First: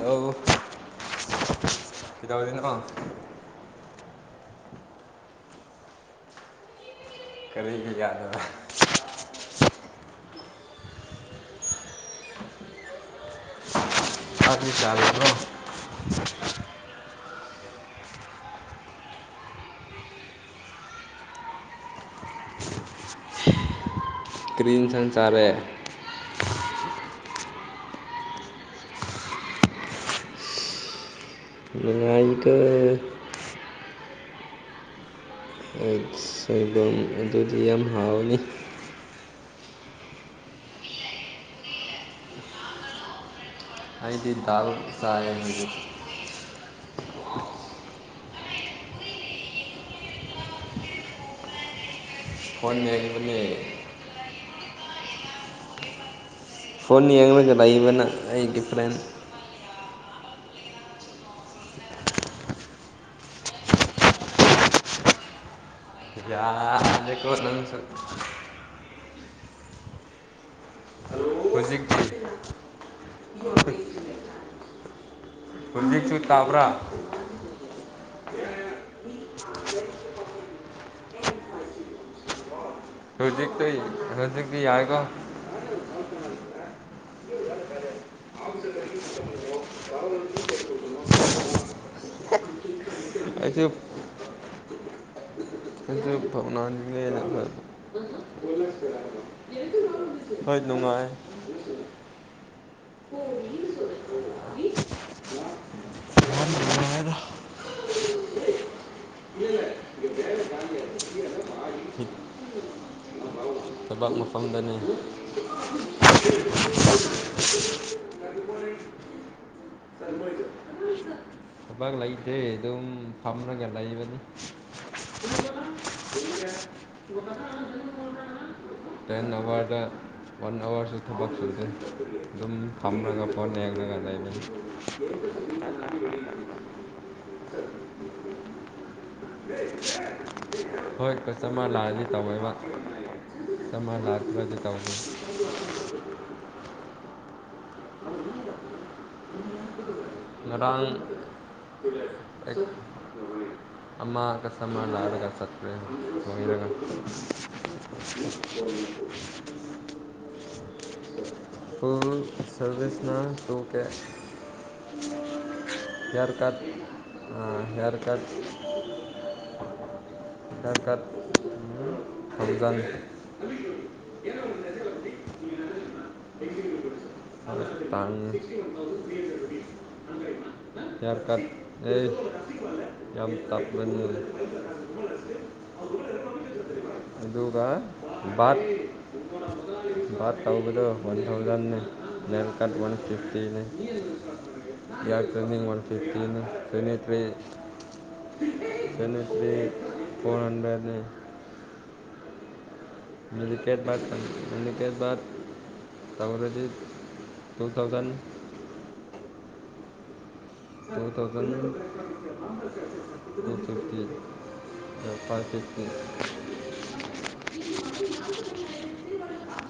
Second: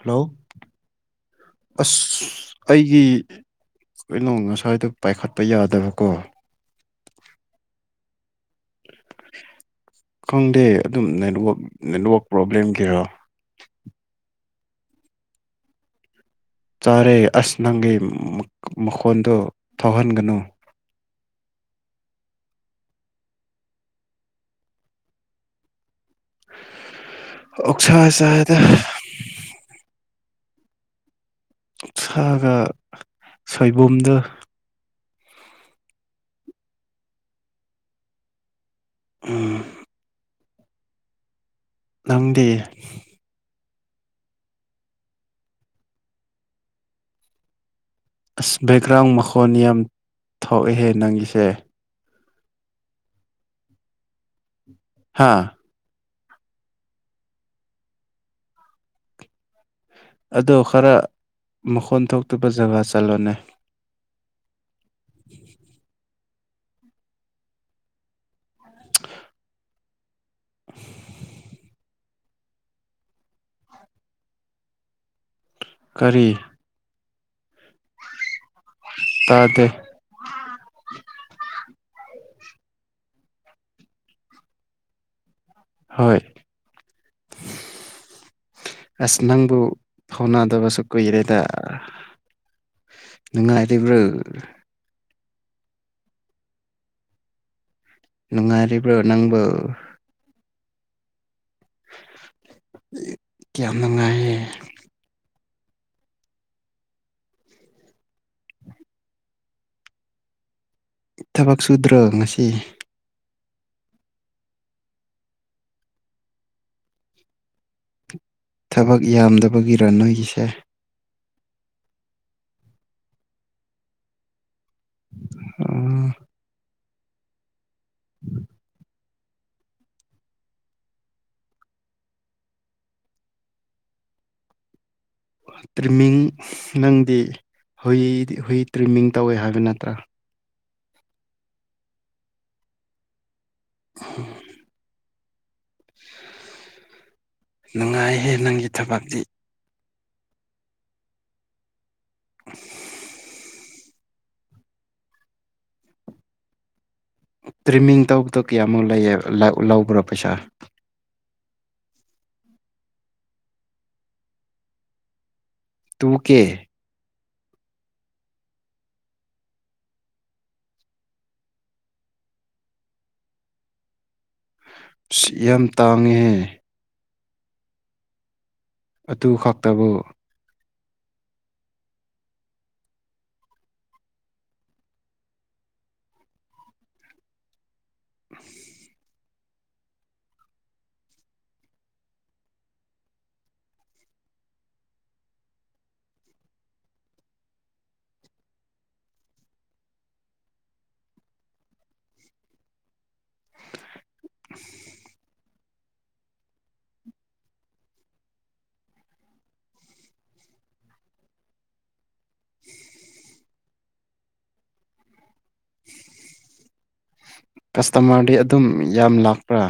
hello ꯑꯁ ꯑꯩꯒꯤ ꯀꯩꯅꯣ ꯉꯁꯥꯏꯗ ꯄꯥꯏꯈꯠꯄ ꯌꯥꯗꯕꯀꯣ ꯀꯣꯏ ꯀ ꯌꯥꯗꯣꯏ [unintelligible] ꯈꯪꯗꯦ ꯑꯗꯨꯝ ꯅꯦꯠꯋꯥꯛ -ꯅꯦꯠꯋꯥꯛ ꯄ꯭ꯔꯣꯕ꯭ꯂꯦꯝꯒꯤꯔꯥ ꯆꯥꯛꯇꯤ ꯆꯥꯔꯕ꯭ꯔꯣ [inaudible] ꯆꯥꯔꯦ ꯑꯁ ꯅꯪꯒꯤ ꯃꯈꯣꯟꯗꯨ ꯊꯣꯛꯍꯟꯒꯅꯨ ꯀꯔꯤ ꯏꯟꯁꯥꯡ ꯆꯥꯔꯦ ꯑꯣꯛꯁꯥ ꯆꯥꯔꯦꯗ ꯅꯨꯡꯉꯥꯏꯀꯣ ꯁꯥꯒ ꯁꯣꯏꯕꯨꯝꯗꯨ ꯁꯣꯏꯕꯨꯝ ꯑꯗꯨꯗꯤ ꯌꯥꯝ ꯍꯥꯎꯅꯤ ꯎꯝ ꯅꯪꯗꯤ ꯑꯩꯗꯤ ꯗꯥꯜ ꯆꯥꯏꯌꯦ ꯑꯁ ꯕꯦꯛꯒ꯭ꯔꯥꯎꯟ ꯃꯈꯣꯟ ꯌꯥꯝ ꯊꯣꯛꯑꯦꯍꯦ ꯅꯪꯒꯤꯁꯦ ꯐꯣꯟꯌꯦꯡꯕꯅꯦ ꯍꯥꯥ ꯐꯣꯟ ꯌꯦꯉꯒ ꯂꯏꯕꯅ ꯑꯩꯒꯤ ꯐ꯭ꯔꯦꯟꯖ ꯑꯗꯣ ꯈꯔ ꯃꯈꯣꯟ ꯊꯣꯛꯇꯕ ꯖꯒꯥ ꯆꯠꯂꯣꯅꯦ ꯌꯥꯏꯀꯣ ꯅꯪꯁꯨ [unintelligible] ꯍꯧꯖꯤꯛꯁꯨ ꯀꯔꯤ ꯇꯥꯕ꯭ꯔꯥ ꯇꯥꯗꯦ ꯍꯧꯖꯤꯛꯇ ꯍꯧꯖꯤꯛꯇꯤ ꯌꯥꯏꯀꯣ ꯍꯣꯏ ꯐ [unintelligible] ꯑꯁ ꯅꯪꯕꯨ ꯐꯥꯎꯅꯗꯕꯁꯨ ꯀꯨꯏꯔꯦꯗ ꯑꯩꯁꯨ ꯅꯨꯉꯥꯏꯔꯤꯕ꯭ꯔꯣ ꯑꯗꯨ ꯐꯥꯎꯅꯥ ꯐ [inaudible] ꯅꯨꯡꯉꯥꯏꯔꯤꯕ꯭ꯔꯣ ꯅꯪꯕꯨ ꯍꯣꯏ ꯅꯨꯡꯉꯥꯏ ꯀꯌꯥꯝ ꯅꯨꯡꯉꯥꯏꯌꯦ ꯃ ꯃꯗ [unintelligible] ꯊꯕꯛ ꯁꯨꯗ꯭ꯔꯣ ꯉꯁꯤ ꯇꯕꯥꯛ ꯃꯐꯝꯗꯅꯤ ꯊꯕꯛ ꯌꯥꯝꯗꯕꯒꯤ ꯔꯅꯣꯏꯁꯦ ꯊꯕꯛ ꯂꯩꯇꯦ ꯑꯗꯨꯝ ꯐꯝꯃꯒ ꯂꯩꯕꯅꯤ ꯎꯝ [inaudible] ꯎꯝ ꯇꯦꯟ ꯑꯋꯥꯔꯗ ꯋꯥꯟ ꯑꯋꯥꯔꯁꯨ ꯊꯕꯛ ꯁꯨꯗꯦ ꯑꯗꯨꯝ ꯈꯝꯂꯒ ꯐꯣꯟ ꯍꯦꯛꯉꯒ ꯂꯩꯃꯤꯅꯤ ꯇ꯭ꯔꯤꯃꯤꯡ ꯅꯪꯗꯤ ꯍꯨꯏ ꯍꯨꯏ ꯇ꯭ꯔꯤꯝꯃꯤꯡ ꯇꯧꯋꯦ ꯍꯥꯏꯕ ꯅꯠꯇ꯭ꯔꯥ ꯍꯣꯏ ꯆꯝꯃꯥ ꯂꯥꯛꯑꯗꯤ ꯇꯧꯋꯣꯏꯕꯝꯃ ꯂꯥ ꯈꯔꯗꯤ ꯇꯧꯦ ꯅꯨꯡꯉꯥꯏꯍꯦ ꯅꯪꯒꯤ ꯊꯕꯤ ꯃꯥꯡ [unintelligible] ꯑꯃꯃ ꯀꯁꯃ ꯂꯥꯔꯒ ꯆꯠꯦ ꯑꯣꯏꯔꯒ ꯇ꯭ꯔꯤꯃꯤꯡ ꯇꯧꯕꯗꯣ ꯀꯌꯥꯃꯨꯛ ꯂꯩꯌꯦ ꯂꯧꯕ꯭ꯔꯥ ꯄꯩꯁꯥ ꯇ ꯁꯔꯕꯤꯁꯅ ꯇꯨ ꯀꯦ ꯇꯨ ꯍꯦꯌꯔ ꯀꯦ ꯀꯠ ꯍꯦꯌꯔ ꯀꯠ ꯑꯙ ꯀꯥꯗ ꯍꯝꯖꯥꯟ ꯌꯥꯝ ꯇꯥꯡꯉꯦꯍꯦ ꯄ ꯇꯥꯡ ꯑꯗꯨ ꯈꯛꯇꯕꯨ ꯌꯥꯌꯥꯔ ꯀꯥꯗ ꯑꯦ ꯌꯥꯝ ꯇꯥꯄ꯭ꯔꯅꯤꯦ ꯑꯗꯨꯗꯒ ꯕꯥꯠ ꯕꯥꯠ ꯇꯧꯕꯗꯣ ꯋꯥꯟ ꯊꯥꯎꯖꯟꯅꯦ ꯅ ꯋꯥꯟ ꯐꯤꯐꯇꯤ ꯋꯥꯟ ꯐꯤꯇꯤ ꯭ꯔꯤ ꯁꯅꯦꯇ꯭ꯔꯤ ꯐꯣꯔ ꯍꯟꯗ꯭ꯔꯦꯠꯅꯤ ꯃꯀꯦ ꯃꯀꯦꯠ ꯇꯗꯤ two thousand two thousand fifty ꯄ ꯐꯤ [unintelligible] ꯀꯁꯇꯃꯔꯗꯤ ꯑꯗꯨꯝ ꯌꯥꯝ ꯂꯥꯛꯄ꯭ꯔꯥ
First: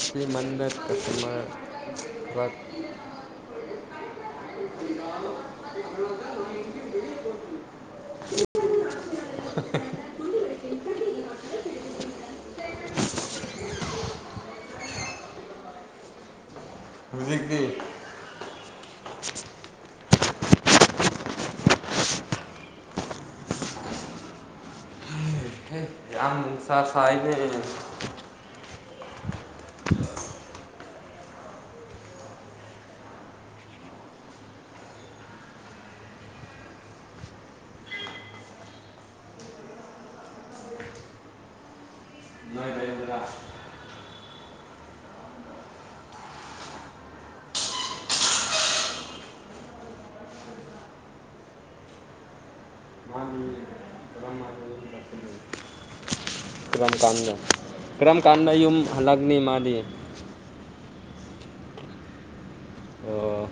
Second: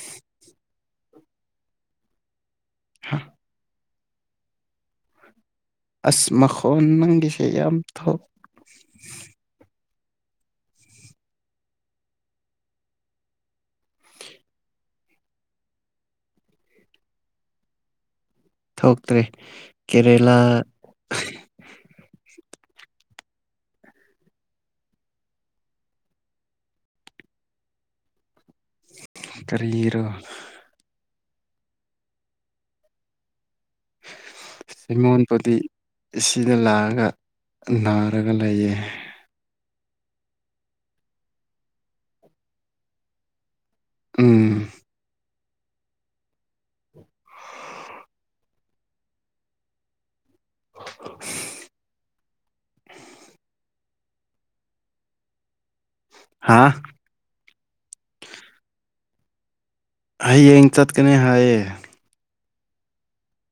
ꯁꯤꯃꯗꯔ ꯀꯁꯇꯃꯔ ꯍꯥꯥ ꯎꯣ ꯑꯁꯃꯈꯣꯟ ꯅꯪꯒꯤꯁ ꯌꯥꯝ ꯊꯣꯛ ꯎꯝ ꯍꯧꯖꯤꯀꯤ ꯊꯣꯛꯇ꯭ꯔꯦ ꯀꯦꯔꯦꯂꯥ ꯑ ꯁꯥ ꯐ ꯑꯥꯏꯗꯤ ꯀꯔꯤꯔꯣ [inaudible] ꯁꯤꯃꯣꯟꯄꯨꯗꯤ ꯁꯤꯗ ꯂꯥꯛꯑꯒ ꯅꯥꯔꯒ ꯂꯩꯌꯦ ꯎꯝ [inaudible] ꯍꯥꯥ ꯀꯥꯟꯗ ꯀ꯭ꯔꯝ ꯀꯥꯟꯗ ꯌꯨꯝ ꯍꯜꯂꯛꯅꯤ ꯃꯥꯗꯤ ꯍꯌꯦꯡ ꯆꯠꯀꯅꯤ ꯍꯥꯏꯌꯦ ꯑꯣ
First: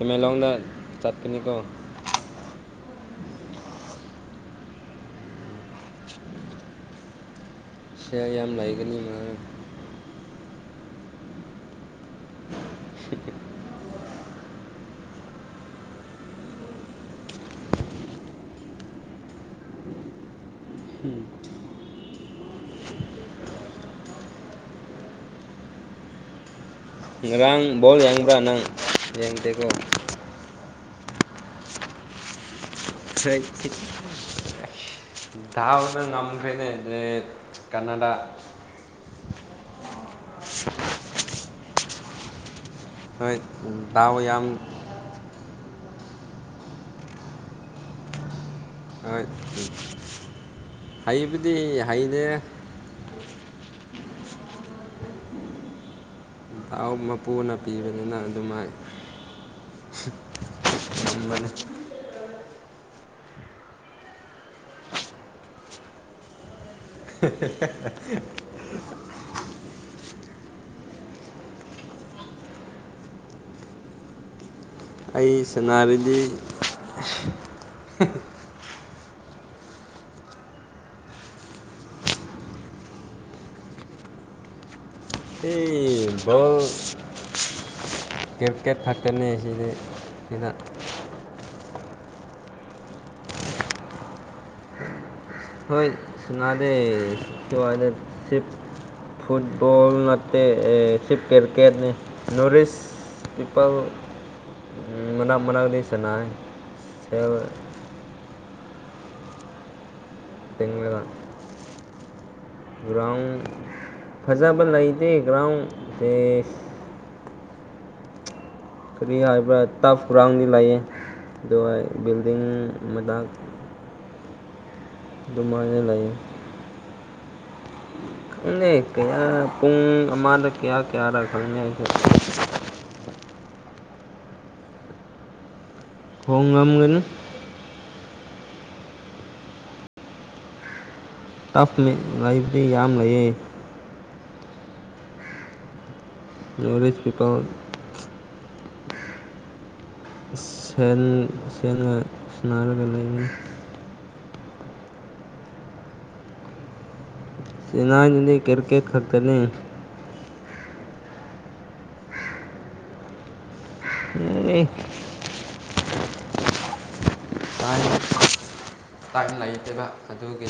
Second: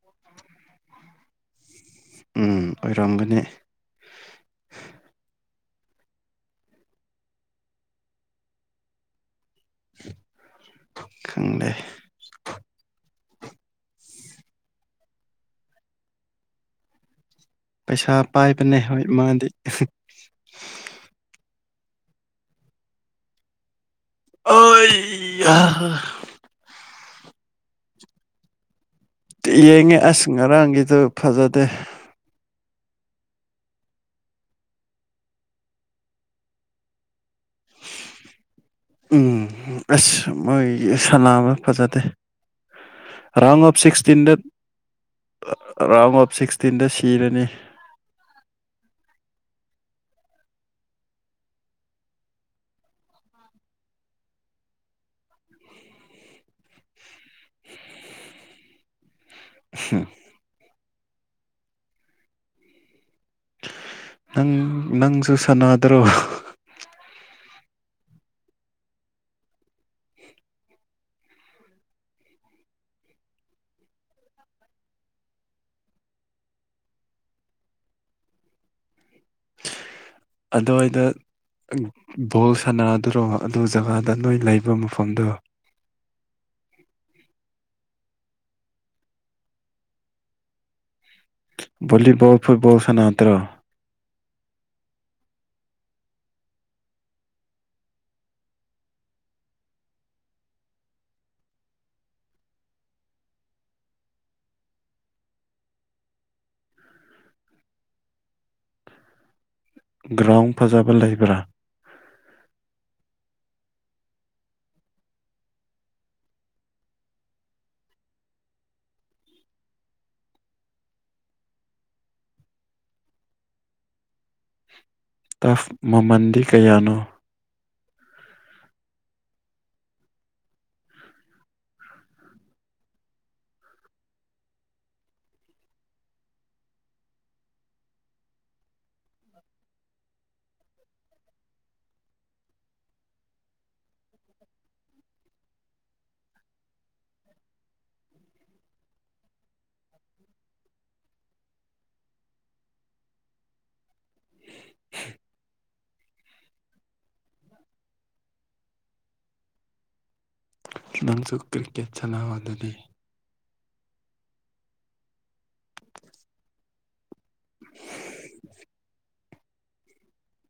ꯑꯦꯃꯦꯂꯣꯡꯗ ꯆꯠꯀꯅꯤꯀꯣ ꯎꯝ ꯑꯣꯏꯔꯝꯒꯅꯤ ꯁꯤ ꯌꯥꯝ ꯂꯩꯒꯅꯤ ꯃ ꯈꯪꯗꯦ ꯄꯩꯁꯥ ꯄꯥꯏꯕꯅꯦ ꯍꯣꯏ ꯃꯥꯗꯤ ꯑ ꯉꯔꯥꯡ ꯕꯣꯜ ꯌꯥꯡꯕ꯭ꯔꯥ ꯅꯪ ꯌꯦꯡꯗꯦꯀꯣ ꯌꯦꯡꯉꯦ ꯑꯁ ꯉꯔꯥꯡꯒꯤꯗꯨ ꯐꯖꯗꯦ ꯁ ꯗ ꯉꯝꯈ꯭ꯔꯣꯏꯅꯦ ꯀꯅꯥꯗꯥ ꯎꯝ ꯑꯁ ꯃꯣꯏ ꯁꯂ ꯑꯃ ꯐꯖꯗꯦ ꯍꯣꯏ ꯔꯥꯎꯉ ꯑꯣꯐ ꯗꯥꯎ ꯁꯤꯛꯁꯇꯤꯟꯗꯦꯠ ꯌꯥꯝ ꯔꯥꯎꯟ ꯑꯣꯞ ꯁꯤꯛꯁꯇꯤꯟꯗ ꯁꯤꯔꯅꯤ ꯑ ꯍꯩꯕꯨꯗꯤ ꯍꯩꯅꯦ ꯥꯎ ꯃꯄꯨꯅ ꯄꯤꯕꯅꯤꯅ ꯑꯗꯨꯝꯥꯏ ꯏꯝꯕꯅꯤ ꯅꯪ ꯅꯪꯁꯨ ꯁꯥꯟꯅꯗ꯭ꯔꯣ [unintelligible] ꯑꯩ ꯁꯟꯅꯥꯔꯗꯤ ꯑꯗꯨꯋꯥꯏꯗ ꯕꯣꯜ ꯁꯥꯟꯅꯗꯨꯔꯣ ꯑꯗꯨ ꯖꯒꯥꯗ ꯅꯣꯏ ꯂꯩꯕ ꯃꯐꯝꯗꯣ ꯕ ꯀ꯭ꯔꯤꯀꯦꯠ ꯐꯛꯇꯅꯤ ꯑꯁꯤꯗꯤ ꯁꯤꯗ ꯂꯤꯕꯜ ꯐꯨꯠꯕꯜ ꯁꯅꯇ꯭ꯔ ꯍꯣꯏ ꯁꯅꯥꯗꯦ ꯀ ꯋꯥꯗꯦ ꯁꯤꯞ ꯐꯨꯠꯕꯣꯜ ꯅꯠꯇꯦ ꯁꯤ ꯀ꯭ꯔꯤꯀꯦꯠꯅꯤ ꯅꯨꯔꯤꯁ ꯄꯤꯄꯜ ꯃꯅꯥ ꯃꯅꯥꯗꯤ ꯁꯅꯥꯏꯦꯜ ꯒ꯭ꯔꯥꯎꯟ ꯐꯖꯕ ꯇꯤꯡꯂꯒ ꯂꯩꯕ꯭ꯔꯥ ꯒ꯭ꯔꯥꯎꯟ ꯐꯖꯕ ꯂꯩꯇꯦ ꯒ꯭ꯔꯥꯎꯟꯦ ꯀꯔꯤ ꯍꯥꯏꯕ꯭ꯔꯥ ꯇꯞ ꯍꯨꯔꯥꯡꯗꯤ ꯂꯥꯛꯑ ꯕꯤꯜꯗꯤꯡ ꯃꯗꯥꯥꯛ ꯇꯐ ꯃꯃꯟꯗꯤ ꯀꯌꯥꯅꯣ ꯅꯦ ꯀꯌꯥ ꯄꯨꯡ ꯑꯃꯗ ꯀꯌꯥ ꯀꯌꯥꯔ ꯈꯪꯉꯦ ꯍꯣꯡ ꯉꯝꯒꯅꯤ ꯇꯐꯃꯦ ꯂꯩꯕꯗꯤ ꯌꯥꯝ ꯂꯩꯌꯦꯦ ꯌꯧꯔꯤꯁ ꯄꯤꯄꯥꯎ ꯁ ꯁꯒ ꯁꯅꯥꯔꯒ ꯂꯩꯅꯤ ꯏꯅꯥꯖꯅꯤ ꯀꯔꯤꯀꯦꯠ ꯈꯔꯤꯗꯅ ꯃꯟꯁꯨꯨ ꯀ꯭ꯀꯦꯠ ꯁꯂꯋꯥꯗꯗꯤ ꯑ [unintelligible] ꯇꯥꯛ ꯂꯩꯈꯤꯕ ꯑꯗꯨꯒꯤ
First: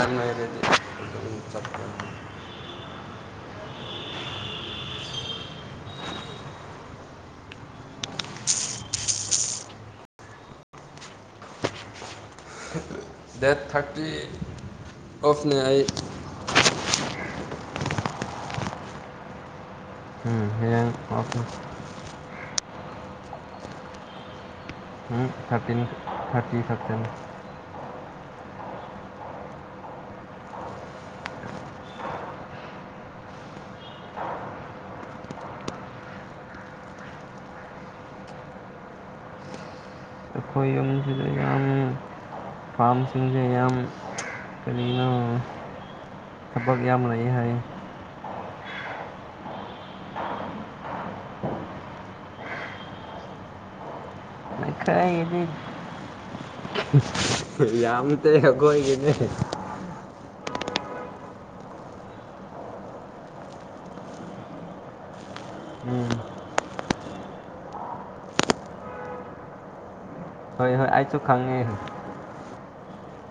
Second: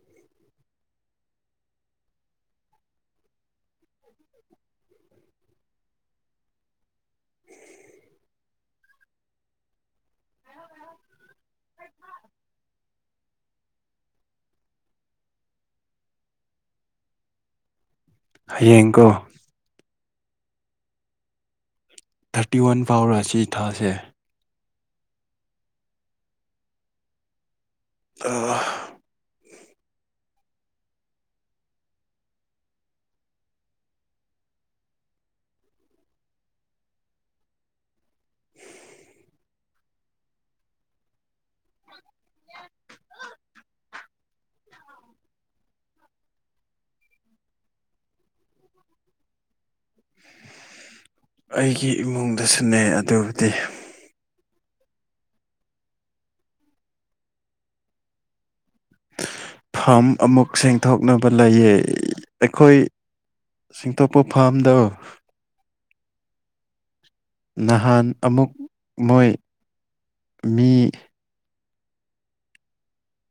ꯑꯗꯤ ꯆꯠ [unintelligible] [unintelligible] ꯗꯦꯠ ꯊꯥꯔꯇꯤ ꯑꯣꯐꯅꯦ ꯑꯩ ꯍꯌꯦꯡꯀꯣ ꯎꯝ ꯍ ꯌꯥ ꯊꯥꯔꯇꯤ ꯋꯥꯟ ꯐꯥꯎꯔ ꯁꯤ ꯊꯥꯁꯦ ꯗꯦꯠ ꯊꯥꯔꯇꯤ ꯑꯣꯐꯅꯦ ꯑꯩ ꯎꯝ ꯍꯌꯦꯡ ꯑꯣꯐꯅꯤ ꯎꯝ ꯊꯥꯔꯇꯤꯟ ꯊꯥꯔꯇꯤ ꯐꯦꯞꯇꯦꯟ ꯑꯗꯨ ꯑꯩꯈꯣꯏ ꯌꯨꯝꯁꯤꯗ ꯌꯥꯝ ꯐꯥꯝꯁꯤꯡꯁꯌꯥꯝꯝ ꯀ ꯅꯅ ꯊꯕꯛ ꯌꯥꯝ ꯂꯩ ꯍꯥꯏ ꯑꯩꯒꯤ ꯏꯃꯨꯡꯗꯁꯨꯅꯦ ꯑꯗꯨꯕꯨꯗꯤ ꯗꯤ ꯌꯥꯝ ꯒꯣꯏꯒꯤꯅꯤ ꯐꯥꯝ ꯑꯃꯨꯛ ꯁꯦꯡꯗꯣꯛꯅꯕ ꯂꯩꯌꯦ ꯑꯩꯈꯣꯏ ꯁꯤꯡꯇꯣꯛꯄ ꯐꯥꯝꯗ ꯎꯝ ꯅꯍꯥꯟ ꯑꯃꯨꯛ ꯃꯣꯏ ꯍꯣꯏ ꯃꯤ ꯍꯣꯏ ꯑꯩꯁꯨ ꯈꯪꯉꯦ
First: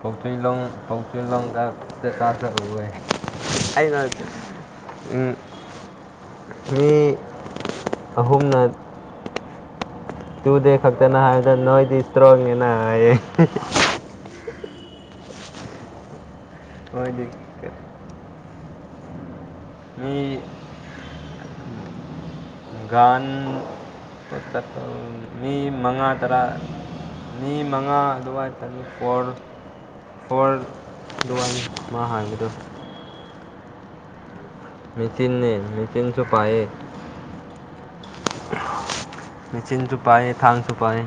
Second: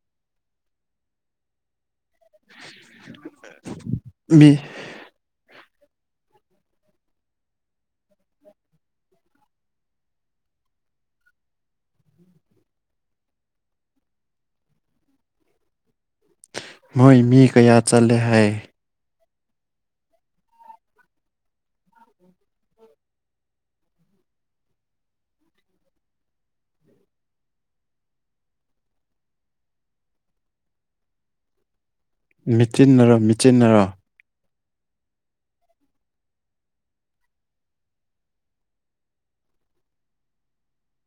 ꯄꯣꯛꯆꯂꯣꯡ ꯄꯣꯛꯆꯂꯣꯡꯗ ꯇꯥꯇ ꯑꯣꯏꯦ ꯑ ꯃꯤ ꯎꯝ ꯃꯤ ꯑꯍꯨꯝꯅ ꯇꯨꯗ ꯐꯛꯛꯇ ꯅ ꯍꯥꯏ ꯅꯣꯣꯏꯗꯤ ꯏꯁꯇ꯭ꯔꯣꯅꯦꯅ ꯑꯣꯏꯣꯏꯗꯤ ꯆꯂꯦ ꯍꯥꯏ ꯃꯤ ꯥꯟ ꯄꯨꯁꯛ ꯃꯤ ꯃꯉꯥ ꯇꯔꯥ ꯃꯤ ꯃꯉꯥ ꯑꯗꯨꯒꯋꯥ ꯇꯔꯨ ꯐꯣꯔ ꯐꯣꯔ ꯑꯗꯨꯒꯅꯤ ꯃꯤꯠꯆꯤꯟꯅꯔ ꯃꯤꯠꯆꯤꯟꯅꯔ ꯃꯦꯁꯤꯤꯟ ꯅ ꯃꯤꯦꯁꯤꯤꯟꯁꯨꯣꯄꯥꯑ ꯃꯦꯆꯤꯟ ꯆꯨꯄꯥꯏ ꯊꯥꯡꯥꯡ ꯊꯨꯄꯥꯏ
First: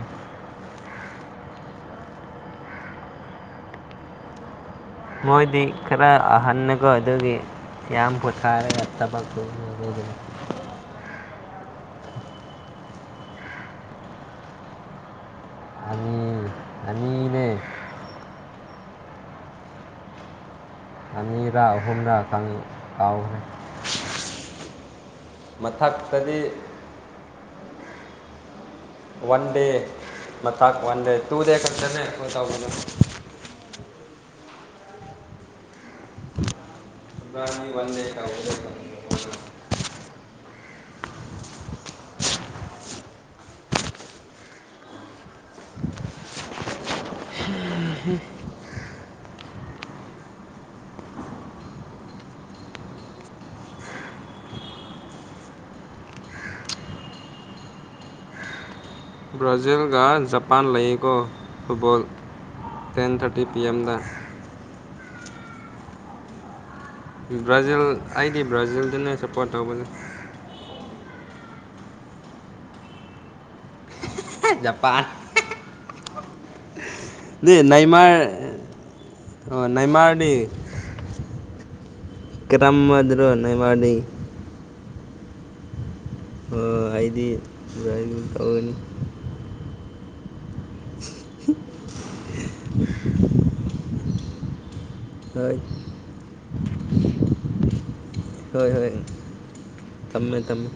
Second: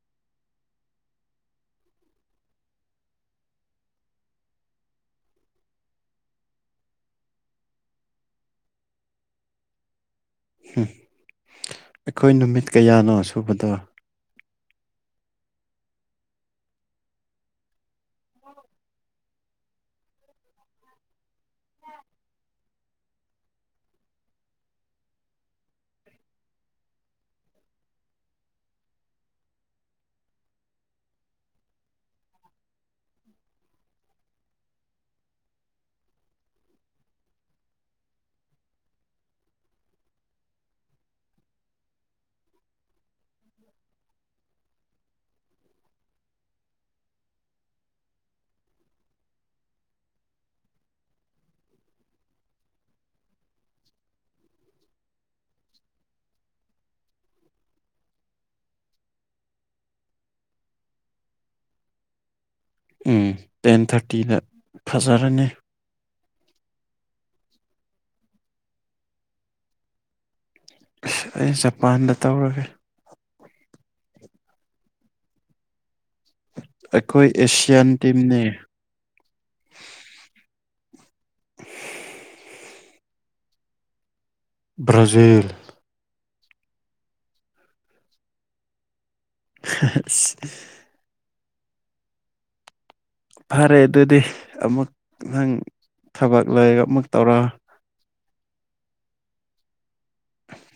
ꯃꯣꯏꯗꯤ ꯈꯔ ꯑꯍꯟꯅꯀꯣ ꯑꯗꯨꯒꯤ ꯀ ꯄꯨꯊꯥꯔꯦ ꯇ ꯎ ꯑꯩꯈꯣꯏ ꯅꯨꯃꯤꯠ ꯀꯌꯥꯅꯣ ꯁꯨꯕꯗꯣ ꯑꯅꯤ ꯑꯅꯤꯅꯦ ꯎ ꯑꯅꯤ ꯔꯥ ꯍꯨꯝꯅ ꯈꯉꯏ ꯑꯥꯎꯍ ꯃꯊꯛꯇꯗꯤ ꯋꯥꯟ ꯗꯦ ꯃ ꯋꯥꯟ ꯗꯦ ꯇꯨ ꯗꯦ ꯈꯇꯅꯦ ꯇ ꯇꯧꯕꯣ ꯕꯥꯅꯤ ꯋꯥꯟꯗꯦ ꯀꯗ ꯕ꯭ꯔꯥꯖꯤꯜꯒ ꯖꯄꯥꯟ ꯂꯩꯌꯦꯀꯣ ꯐꯨꯠꯕꯣꯜ ꯇꯦꯟ ꯎꯝ ꯊꯥꯔꯇꯤ ꯄꯤ ꯇꯦꯟ ꯑꯦꯝꯗ ꯊꯥꯔꯇꯤꯗ ꯐꯖꯔꯅꯤ ꯕ꯭ꯔꯥꯖꯤꯜ ꯑꯩꯗꯤ ꯕ꯭ꯔꯥꯖꯤꯜꯗꯨꯅ ꯁꯞꯄꯣꯔꯠ ꯇꯧꯕꯁꯦ ꯑꯁ ꯑꯩ ꯖꯄꯥꯟꯗ ꯇꯧꯔꯒꯦ ꯖꯄꯥꯟ ꯑꯩꯈꯣꯏ ꯗꯤ ꯑꯦꯁꯤꯌꯥꯟ ꯅꯦꯃꯥꯔ ꯇꯤꯝꯅꯦ ꯑꯣ ꯅꯦꯃꯥꯔꯗꯤ ꯇꯝꯃꯗꯨ꯭ꯔꯣ ꯅꯦꯋꯥꯗꯤ ꯭ꯔꯖꯤꯜ ꯑꯣ ꯑꯩꯗꯤ ꯑꯗꯨꯥꯏ ꯑꯗꯨ ꯇꯧꯒꯅꯤ [unintelligible] [inaudible] ꯐꯔꯦ ꯑꯗꯨꯗꯤ ꯑꯃꯨꯛ ꯅꯪ ꯍꯣꯏ ꯊꯕꯛ ꯂꯩꯒ ꯑꯃꯨꯛ ꯇꯧꯔ ꯍꯣꯏ ꯍꯣꯏ ꯊꯝꯃꯦ ꯇꯝꯃꯦ